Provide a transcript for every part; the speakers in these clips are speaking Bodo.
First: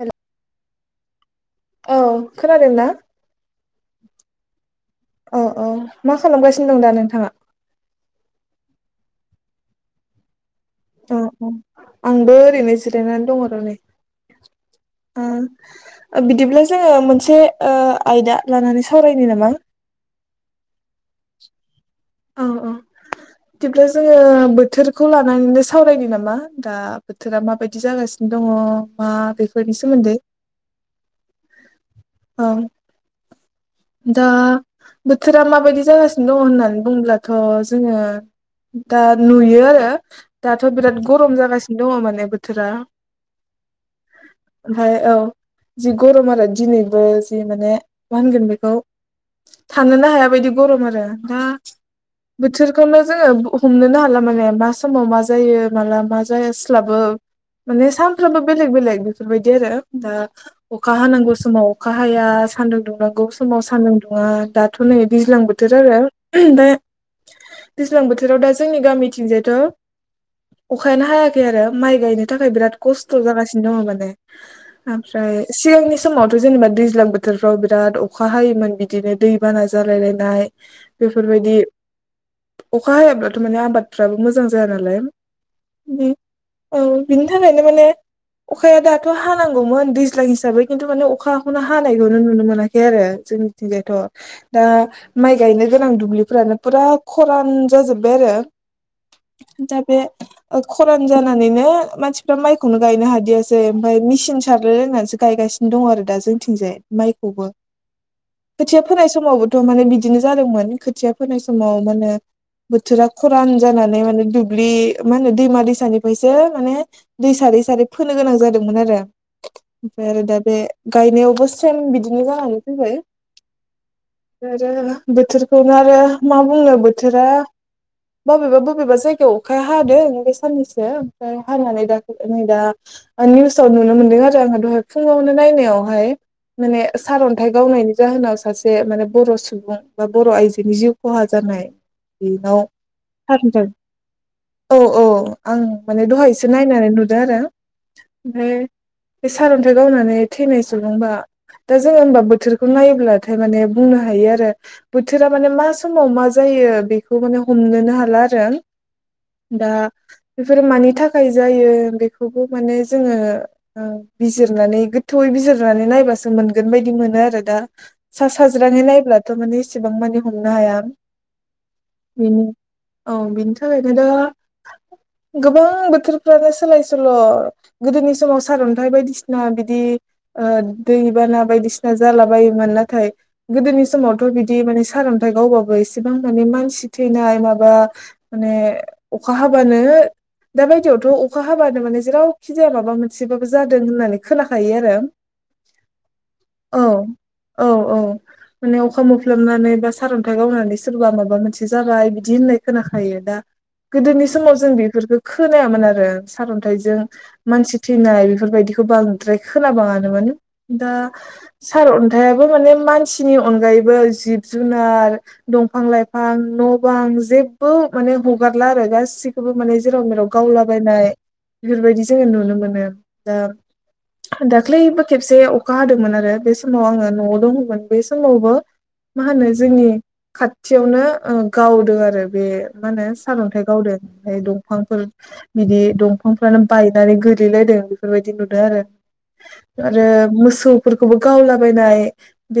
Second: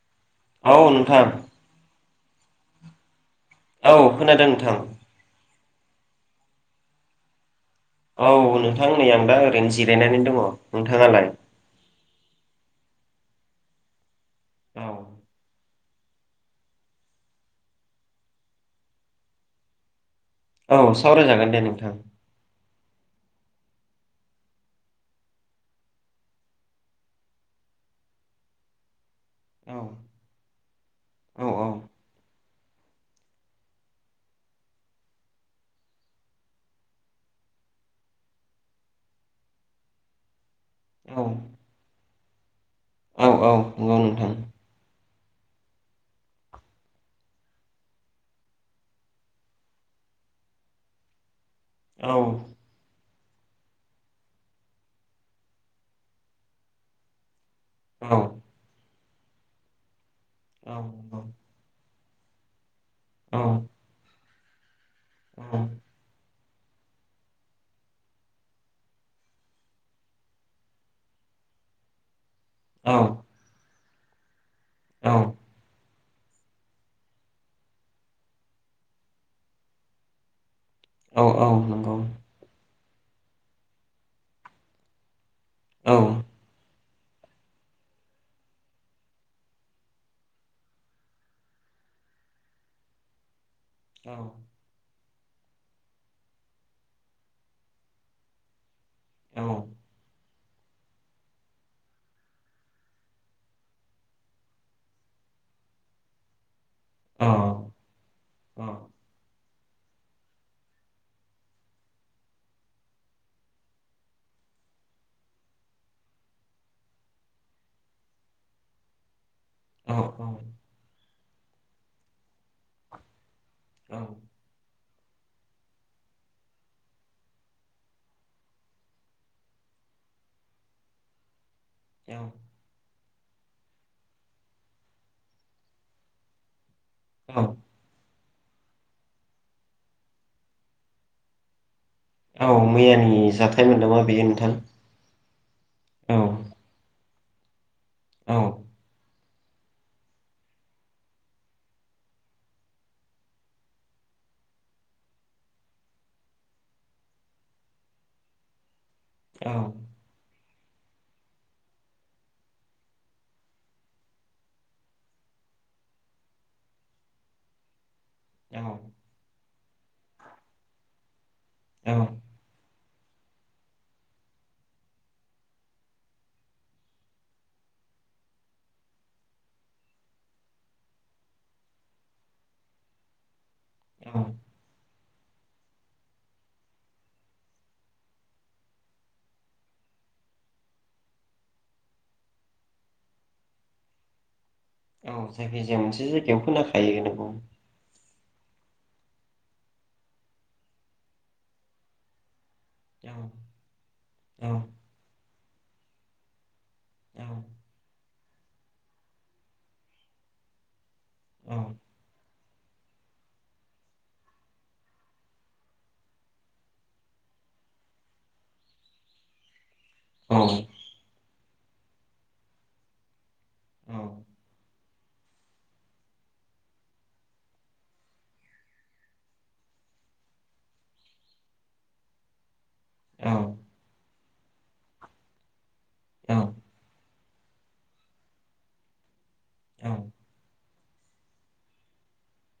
हेल' औ नोंथां औ खोनादों ना? औ खोनादों नोंथां औ-औ मा खालामगासिनो दं दा नोंथाङा? औ नोंथां नै आं दा ओरैनो जिरायनानै दङ औ नोंथाङालाय? औ आंबो ओरैनो जिरायनानै दं आरो नै औ ओ ओ बिदिब्ला जोङो मोनसे ओ आयदा लानानै सावरायनो नामा? औ सावरायजागोन दे नोंथां औ-औ बिदिब्ला जोङो बोथोरखौ लानानैनो सावरायनो नामा दा बोथोरा माबायदि जागासिनो दङ मा बेफोरनि सोमोन्दै औ-औ औ दा बोथोरा माबायदि जागासिनो दङ होननानै बुङोब्लाथ' जोङो दा नुयो आरो दाथ' बिराद गरम जागासिनो दङ माने बोथोरा औ-औ नंगौ नोंथां ओमफाय औ जि गरम आरो दिनै बो जि माने मा होनगोन बेखौ थानोनो हाया बायदि गरम आरो दा औ। बोथोरखौनो जोङो हमनोनो हाला माने मा समाव मा जायो माला मा जास्लाबो। माने औ सानफ्रोमबो बेलेग-बेलेग बेफोरबायदि आरो दा अखा नंगौ हानांगौ समाव अखा हाया सान्दुं दुंनांगौ औ समाव सान्दुं दुङा दाथ' नै दैज्लां बोथोर आरो दा दैज्लां बोथोराव दा जोंनि गामिथिंजायथ' अखायानो हायाखै आरो माइ गायनो थाखाय बिराद औ खस्थ' जागासिनो दङ माने औ ओमफ्राय सिगांनि समावथ' जेनेबा दैज्लां बोथोरफ्राव बिराद अखा हायोमोन बिदिनो दै बाना जालायलायनाय। औ औ बेफोरबायदि नंगौ अखा हायाब्लाथ' माने आबादफ्राबो मोजां जाया नालाय। औ बेदि औ बिनि थाखायनो माने अखाया दाथ' हानांगौमोन दैज्लां हिसाबै खिन्थु माने अखा खौनो हानायखौनो नुनो मोनाखै आरो जोंनिथिंजायथ'। दा माइ गायनो गोनां दुब्लिफोरानो फुरा खरान जाजोब्बाय आरो। औ दा बे ओ खरान जानानैनो मानसिफ्रा माइखौनो गायनो हादियासै ओमफाय मिसिन सारो होननानैसो गायगासिनो दं आरो दा जोंथिंजाय औ माइखौबो खोथिया फोनाय समावबो थ' माने बिदिनो जादोंमोन खोथिया फोनाय समाव माने बोथोरा खरान जानानै माने दुब्लि मा होनो दैमा-दैसानिफ्रायसो माने दै सारै-सारै फोनो गोनां जादोंमोन आरो। ओमफ्राय आरो दा बे गायनायावबो सेम बिदिनो जानानै फैबाय। औ। ओमफायआरो ना बोथोरखौनो आरो मा बुंनो बोथोरा बबेबा-बबेबा जायगायाव अखाया हादों बे साननैसो ओमफ्राय हानानै दा नै दा ओमफाय निउसाव नुनो मोन्दों आरो आंहा दहाय फुङावनो नायनायावहाय। माने सार औ अन्थाइ गावनायनि जाहोनाव सासे माने बर' सुबुं बा बर' आइजोनि जिउ खहा जानाय। औ बेनाव मैयानि जाथाय मोनदोंमोन बेयो नोंथां। अ आं माने औ दहायसो नायनानै नुदों आरो औ ओमफाय बे सारअनथाय गावनानै थैनाय नङ बा दा जोङो बोथोरखौ नायब्लाथाय माने बुंनो हायो आरो बोथोरा माने मा समाव मा जायो बेखौ माने हमनोनो हाला आरो दा बेफोरो मानि थाखाय जायो बेखौबो माने जोङो ओ बिजिरनानै गोथौयै बिजिर नानै नायबासो मोनगोन बायदि मोनो आरो दा सा साज्रांयै नायब्ला थ' माने एसेबां माने हमनो हाया औ बिनि औ बिनि थाखायनो दा गोबां बोथोरफ्रानो सोलाय सोल' गोदोनि समाव सारन्थाइ बायदिसिना बिदि ओ दै बाना बायदिसिना जाला बायोमोन नाथाय गोदोनि औ समावथ' बिदि माने सार अ न्थाय गावबाबो इसेबां माने मानसि थैनाय माबा माने अखा हाबानो दा बायदियावथ' अखा हाबानो माने जेरावखि जाया माबा मोनसेबाबो जादों होननानै खोनाखायो आरो औ जिखि जाया मोनसे जायगायाव औ खोनाखायो नंगौ। औ औ। माने अखा मोफलामनानै बा सारन्थाइ गावनानै सोरबा माबा मोनसे जाबाय बिदि होननाय औ खोनाखायो दा गोदोनि औ समाव जों बेफोरखो खोनायामोन आरो। सारन्थाइजों मानसि थैनाय बेफोरबायदिखौ बांद्राय खोनाबाङा नोमोन दा औ सारअन्थाइआबो माने मानसिनि अनगायैबो जिब जुनार दंफां लाइफां न' बां जेबो माने हगारला आरो गासिब खौबो माने जेराव मेराव गावलाबायनाय बेफोरबायदि जोङो नुनो मोनो दा औ ख्लैबो खेबसे अखा हादोंमोन आरो बे समाव आङो न'आव दंमोन बे समावबो मा होनो जोंनि खाथियावनो ओ गावदों आरो बे मा होनो सारअन्थाइ गावदो ओमफाय दंफांफोर बिदि दंफांफ्रानो बायनानै गोलैलायदों बेफोरबायदि नुदो आरो। आरो मोसौफोरखौबो गावलाबायनाय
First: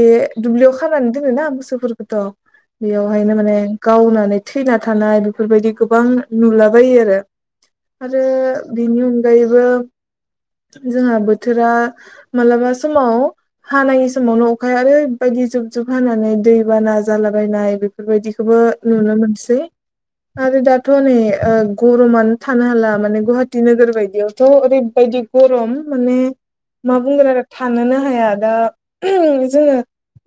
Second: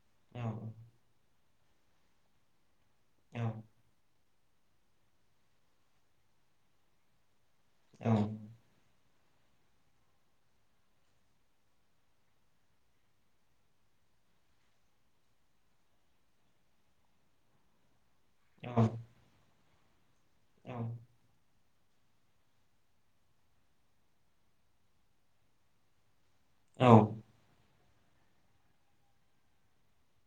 बे दुब्लियाव खानानै दोनो ना मोसौफोरखौथ' बेयावहायनो माने गावनानै थैना थानाय बेफोरबायदि गोबां नुलाबायो आरो। औ आरो बिनि अनगायैबो जोंहा बोथोरा मालाबा समाव हानाङि समावनो अखाया ओरैबायदि जुब जुब हानानै दै बाना जालाबायनाय बेफोरबायदि खौबो औ नुनो मोनसै आरो दाथ' नै ओ गर'मानो थानो हाला माने गुवाहाटि नोगोर बायदियावथ' ओरैबायदि गर'म माने मा बुंगोन आरो थानोनो हाया दा जोङो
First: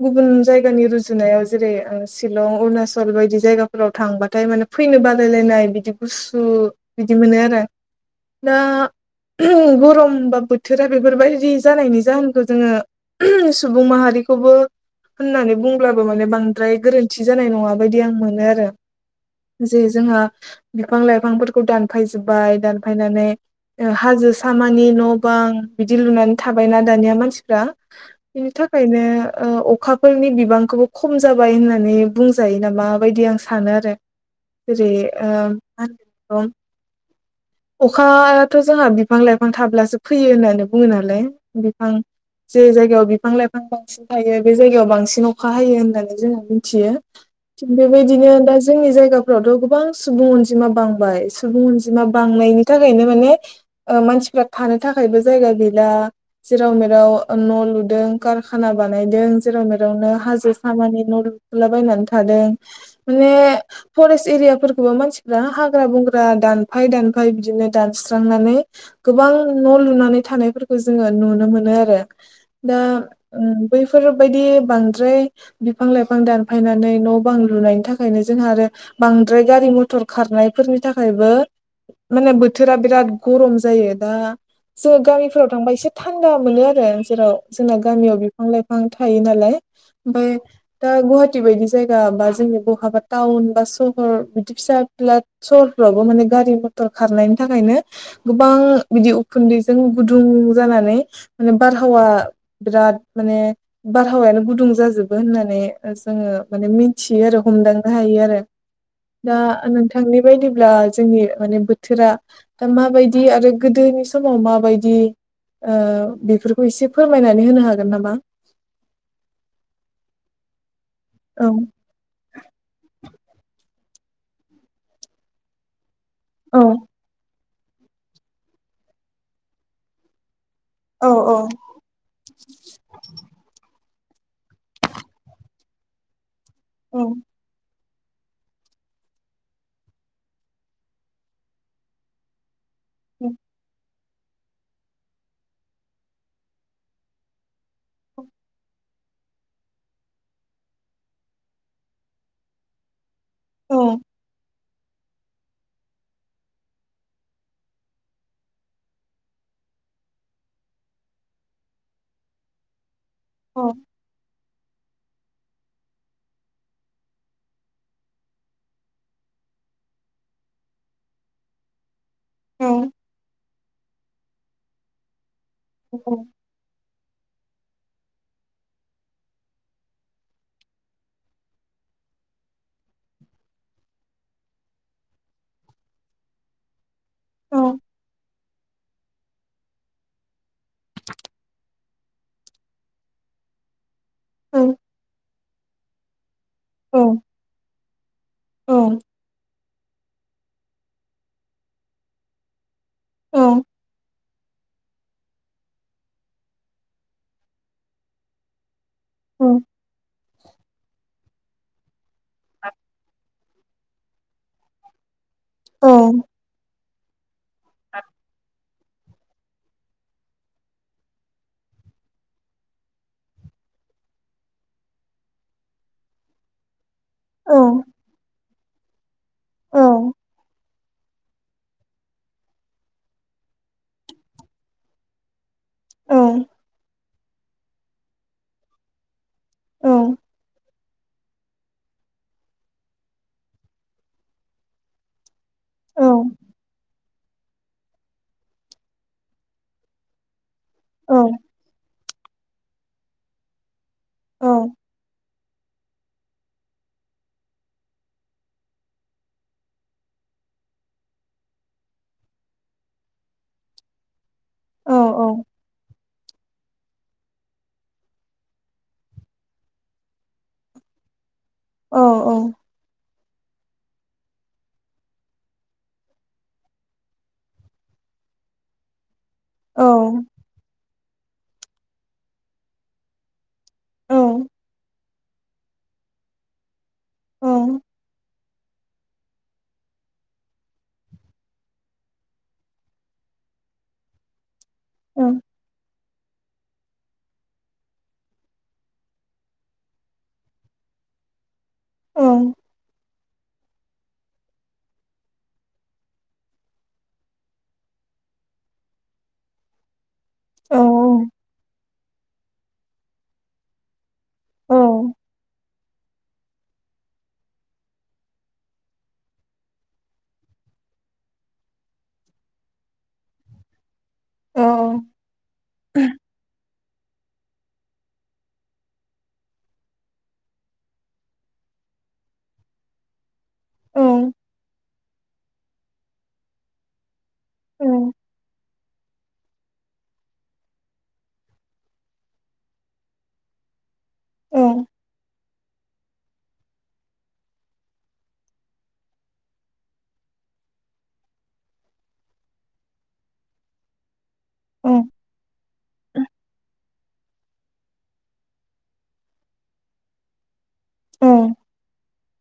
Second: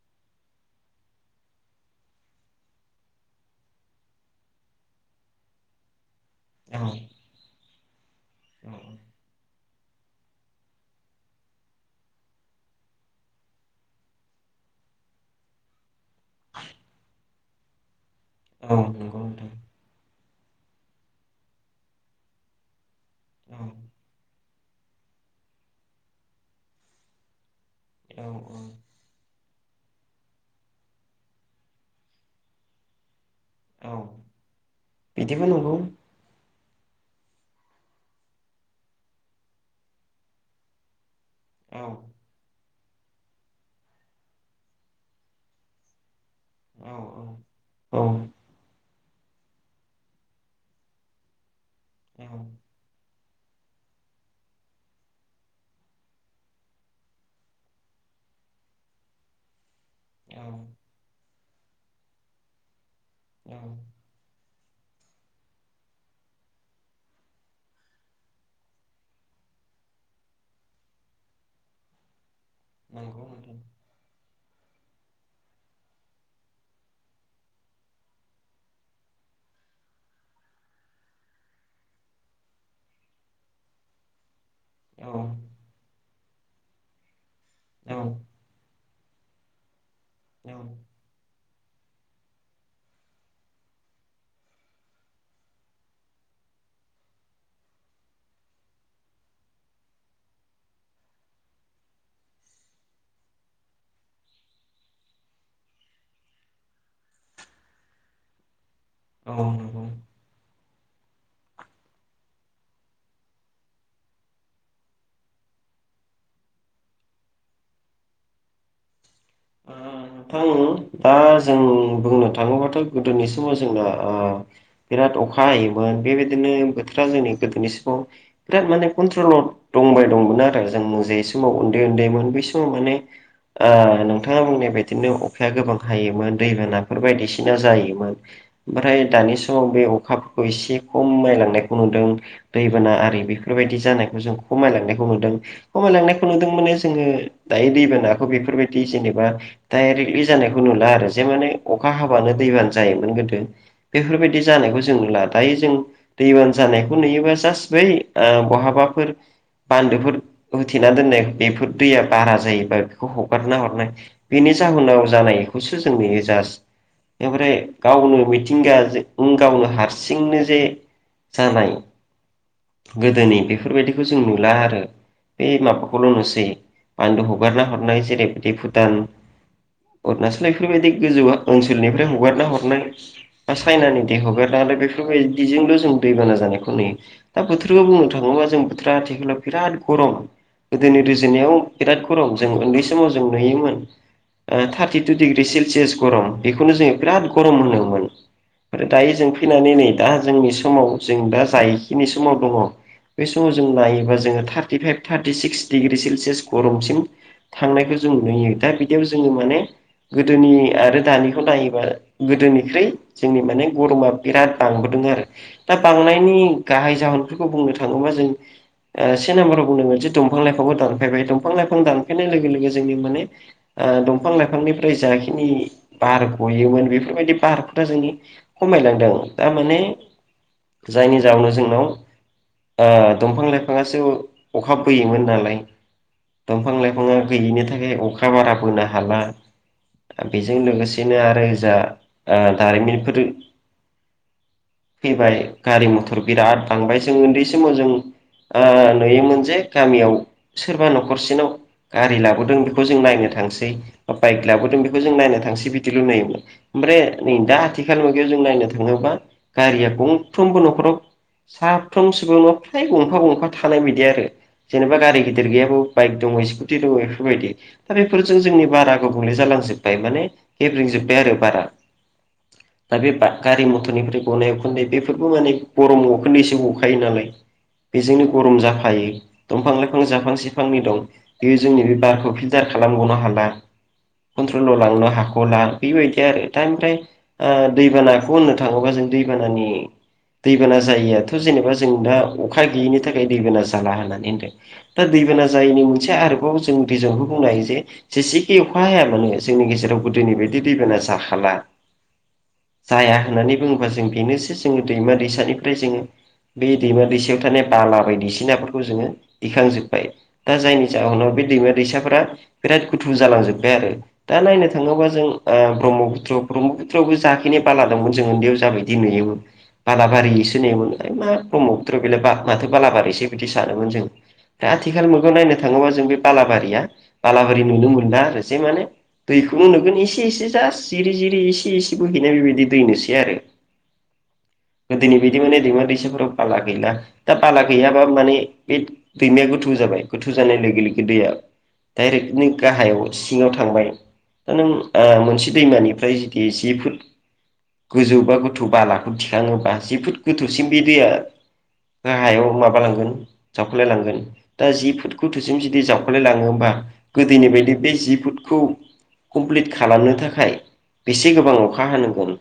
गुबुन जायगानि रुजुनायाव जेरै ओ शिलं अरुणाचल बायदि जायगाफोराव थांबाथाय माने फैनो बादायलायनाय बिदि गुसु बिदि मोनो आरो। दा औ उम गर'म बा बो थोरा बेफोरबायदि जानायनि जाहोनखौ जोङो सुबुं माहारिखौबो होननानै बुंब्लाबो माने बांद्राय गोरोन्थि जानाय नङा बायदि आं मोनो आरो। नंगौ नोंथां जे जोंहा बिफां लाइफांफोरखौ दानफायजोबबाय दान फायनानै ओ हाजो सामानि न' बां बिदि लुनानै थाबायना दानिया मानसिफ्रा। औ बिनि थाखायनो ओ अखाफोरनि बिबांखौ खम जाबाय होननानै बुंजायो नामा बायदि आं सानो औ आरो जेरै ओ बिदिबो नंगौ मान अखायाथ' जोंहा बिफां लाइफां थाब्लासो फैयो होननानै बुङो नालाय। औ बिफां जे जायगायाव बिफां लाइफां बांसिन थायो बे जायगायाव बांसिन अखा हायो होननानै जोङो मि थियो। औ थिग औ बेबायदिनो दा जोंनि जायगाफ्रावथ' गोबां सुबुं अनजिमा बांबाय सुबुं अनजि जिमा नंगौ बांनायनि थाखायनो माने ओ मानसिफ्रा थानो थाखायबो जायगा गैला जेराव मेराव ओ न' लुदों कारखाना बानायदों जेराव मेरावनो नोंथां औ हाजो सामानि न' लुला बायनानै थादों। माने फरेस्ट एरिया फोरफोरखौबो मानसि रा हाग्रा बंग्रा दानफाय दानफाय बिदिनो दानस्रांनानै गोबां न' लुनानै थानायफोरखौ जोङो नुनो मोनो आरो दा ओ बै फोरबायदि बांद्राय बिफां लाइफां दानफायनानै न' बां लुनायनि थाखायनो जोंहा आरो बांद्राय गारि मथर खारनायफोरनि थाखायबो माने बोथोरा बिराद गर'म जायो दा जे गामिफोराव थांबा एसे थानदा मोनो आरो जेराव जोंना गामियाव बिफां लाइफां थायो नालाय। बाय दा गुवाहाटि। बायदि जायगा बा जोंनि बहाबा टाउन बा सहर बिदि फिसा फिला। सहरफ्रावबो माने गारि मथर खारनायनि थाखायनो गोबां बिदि उखुन्दै। जों गुदुं जानानै माने बारहावा बिराद माने बारहावायानो गुदुं जाजोबो होननानै जोङो माने मिथियो आरो हमदांनो हायो आरो। औ दा औ नंगौ नोंथा। थांनाय बायदिब्ला जोंनि माने बोथोरा दा माबायदि आरो गोदोनि समाव मा बायदि बेफोरखौ एसे फोरमायनानै होनो हागोन नामा। ओ नोंथां दा औ जों बुंनो था थाङोबाथ गोदोनि समाव जोंना ओ बिराद अखा हायोमोन बेबायदिनो औ बोथोर जोंनि गोदोनि समाव बिराद माने कन्ट्रल दंबाय दंमोन आरो जों औ जे औ समाव। उन्दै उन्दैमोन बै समाव माने ओ नोंथाङा बुंनाय बायदिनो अ अखाया गोबां हायोमोन औ दैबानाफोर बायदिसिना जायोमोन ओमफ्राय दानि समाव बे अखाफोरखौ एसे खम नायलांनायखौ मोनदों। दैबाना आरि औ बेफोरबायदि जानायखौ जों। खमायलांनायखौ नुदों खमायलांनायखौ नुदों माने जोङो दायो दैबानाखौ बेफोरबादि जेनेबा बा डाइरेक्टलि जानायखौ नुला आरो जे माने अखा हाबानो दैबानो जायोमोन गो दो औ बेफोरबायदि। जानायखौ जों नुला दायो जों दैबान जानायखौ नुयोबा जास बै बहाबाफोर बान्दोफोर होथेना दोननाय बेफोर दैया बारा जायोबा बेखौ हगारना हरनाय बेनि जाहोनाव जानायखौसो जों नुङो जास बेनिफ्राय गावनो मिथिंगाजों गावनो हारसिंनो जे जानाय औ गोदोनि बेफोरबायदिखौ जों नुला आरो बे माखौबाल औ नुसै बान्दो हगारना हरनाय जेरैबायदि भुटान अरुनााचल बेफोरबायदि गोजौ ओनसोलनिफ्राय हगारना हरनाय बा सायनानि दै हगारनानै बेफोरबायदिजोंल जों दैबाना जानायखौ जों नुयो दा बोथोरखौ बुंनो थाङोबा जों बोथोरा आथिखालाव बिराद गरम गोदोनि रुजुनायाव बिराद गरम जों उन्दै समाव जों नुयोमोन औ थार्टि टु डिग्रि सेलसियास गरम बेखौनो जोङो बिराद गरम होनोमोन औ ओमफ्राय दायो जों फैनानै नै दा जोंनि समाव जों दा जायखिनि समाव दङो बे औ समाव जों नायोबा जोङो thirty five thirty six degree Celsius गरमसिम थांनायखौ जों नुयो दा बिदियाव जोङो माने गोदोनि आरो दानिखौ नायोबा गोदोनिख्रुइ जोंनि माने गरमा बिराद बांबोदों आरो दा औ बांनायनि गाहाय जाहोनफो खौ बुंनो थाङोबा जों से नाम्बाराव बुंदोंमोन जे दंफां लाइफांबो दानफायबाय दंफां लाइफां दानफायनाय लोगो लोगो जोंनि माने ओ दंफां लाइफांनिफ्राय जाखिनि बार गयोमोन बेफोरबायदि बारफोरा जोंनि खमायलांदों थारमाने औ औ जायनि जाउनाव जोंनाव ओ दंफां लाइफाङासो अखा बोयोमोन नालाय दंफां लाइफाङा गैयिनि थाखाय अखा बारा बोनो हाला दा बेजों लोगोसेनो आरो जा दारिमिनफोर फैबाय गारि मथर बिराद बांबाय जों उन्दै समाव जों ओ‌ नुयोमोन जे गामियाव सोरबा औ न'खरसेनाव गारि लाबोदों बेखौ जों नायनो थांसै बाइक लाबोदों बेखौ जों नायनो थांसै बिदि ल' नुयोमोन ओमफ्राय नै दा आथिखाल मुगायाव जों नायनो थाङोब्ला गारिया गंफ्रोमबो न'खराव साफ्रोम सुबङाव फ्राय गंफा गंफा थानाय बायदि आरो जेनेबा गारि गिदिर गैयाबो बाइक दङ स्कुटि दङ बेफोरबायदि दा बेफोर जों जोंनि बारा गुबुंले जालांजोब्बाय माने गेब्रेंजोबबाय आरो बारा औ औ दा बे गारि मथरनिफ्राय गनाय उखोनदै बेफोरबो माने गरम उखोनन्दैसो गखायो नालाय बेजोंनो गरम जाफायो दंफां लाइफां जा फांसे फांनै दं बेयो जोंनि बे बारखौ फिल्टार खालामगनो हाला कन्ट्रलाव लांनो हाख'ला बेबायदि आरो दा ओमफ्राय ओ दैबानाखौ होननो थाङोबा जों दैबानानि दैबाना जायियाथ' जेनेबा जों दा अखा गैयिनि थाखाय दैबाना जाला होननानै होनदों दा दैबाना जायैनि मोनसे आरोबाव जों रिजनखौ बुंनो हायो जे जेसेखि अखा हायामानो जोंनि गेजेराव गोदोनि बायदि दैबाना जाखाला ओ हाया होननानै बुङोबा जों बेनोसै जोङो दैमा दैसानिफ्राय जोङो बे दैमा दैसायाव थानाय बाला बायदिसिनाफोरखौ जोङो दिखां जोब्बाय दा जायनि जाहोनाव बे दैमा दैसाफोरा बिराद गुथु जालांजोब्बाय आरो दा नायनो थाङोबा जों ब्रह्मपुत्र ब्रह्मपुत्र यावबो जाखिनि बाला दंमोन जों उन्दैयाव जाबायदि नुयोमोन बालाबारिसो नेमोन मा ब्रह्मपुत्र बेलाय माथो बालाबारिसो बिदि सानोमोन जों दा आथिखाल मैगं नायनो थाङोबा जों बे बालाबारिया बालाबारि नुनो मोना आरो जे माने दैखौनो नुगोन एसे एसे जास्ट जिरि जिरि एसे बेबायदि दै नुसै आरो औ गोदोनि बादि माने दैसाफोराव बाला गैला दा बाला औ गैयाबा माने बे दैमाया गोथौ जाबाय गोथौ जानाय लोगो लोगो दैया डाइरेक्ट बिदिनो गाहायाव सिङाव थांबाय दा नों ओ मोनसे दैमानिफ्राय जुदि जि फुट गोजौ बा गोथौ बालाखौ थिखाङोबा जोबोद गोथौसिम बे दैया गाहायाव माबालांगोन जावख्लाय लांगोन दा औ जि फुट गोथौसिम जुदि जावख्लाय लाङोबा गोदोनि बायदि बे जि फुटखौ कमप्लिट खालामनो थाखाय औ बेसे गोबां अखा हानांगोन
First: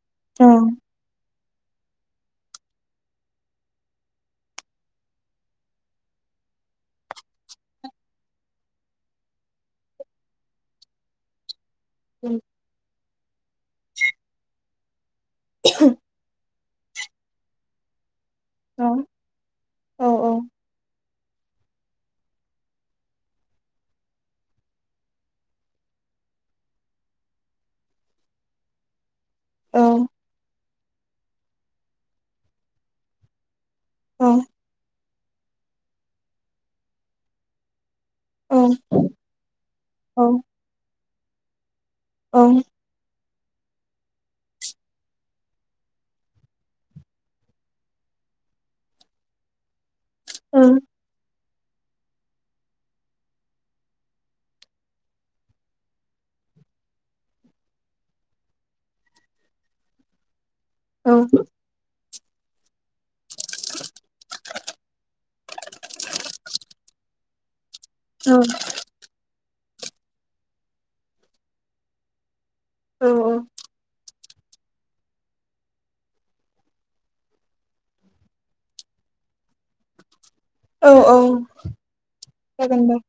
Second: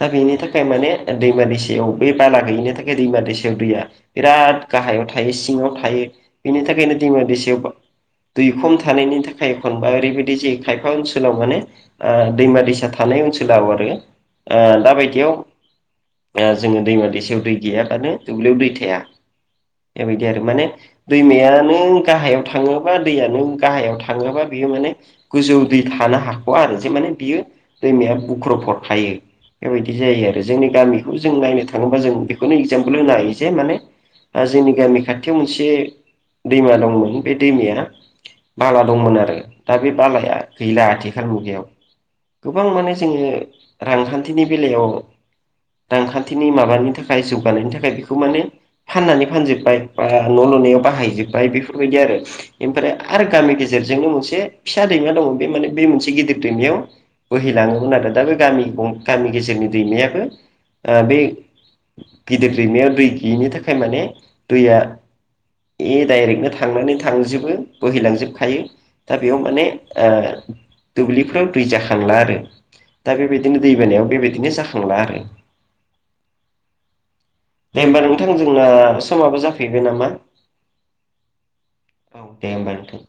दा बेनि औ थाखाय माने दैमा दैसायाव बे बाला गैयिनि थाखाय दैमा दैसायाव दैया बिराद गाहायाव थायो सिङाव बिनि थाखायनो दैसायाव दै खम थानायनि थाखाय एखनबा ओरैबायदि जे खायफा ओनसोलाव माने ओ औ दैमा दैसा थानाय ओनसोलााव आरो ओ दा बायदियाव जोङो दैमा दैसायाव दै गैयाबानो दुब्लियाव दै औ थाया दा औ बेबायदि आरो माने दैमायानो गाहायाव थाङो बा दैयानो गाहायाव थाङोबा बेयो माने गोजौ दै थानो हाख'वा आरो जे माने बियो दैमाया बुख्र हरखायो औ बेबायदि जायो आरो जोंनि गामिखौ जों नायनो थाङोबा जों बेखौनो एगजामपोल होनो हायो जे माने दा जोंनि गामि खाथियाव मोनसे दैमा दंमोन बे दैमाया बाला दंमोन आरो दा बे बालाया गैला आथिखाल मुगायाव औ गोबां माने जोङो रांखान्थिनि बेलायाव रांखान्थिनि माबानि थाखाय जौगानायनि थाखाय बेखौ माने फाननानै फानजोबबाय। आ न' लुनायाव बाहाय जोब्बाय बेफोरबायदि आरो। एमफ्राय आरो गामि गेजेरजोंनो मोनसे फिसा दैमा दङ। बे माने बे मोनसे गिदिर दैमायाव बोहैलाङोमोन आरो दा बे गामि गं गामि गेजेरनि दैमायाबो ओ बे गिदिर दैमायाव दैगैयिनि थाखाय माने दैया ए दायरेगनो थांनानै थांजोबो बोहैलांजोब खायो। दा बेयाव माने ओ दुब्लिफ्राव दै जाखांला आरो। दा बेबायदिनो दैबानायाव बेबायदिनो जाखांला आरो। दे होमबा नोंथां जोंना समाबो जाफैबाय नामा? औ औ औ दे होमबा नोथां।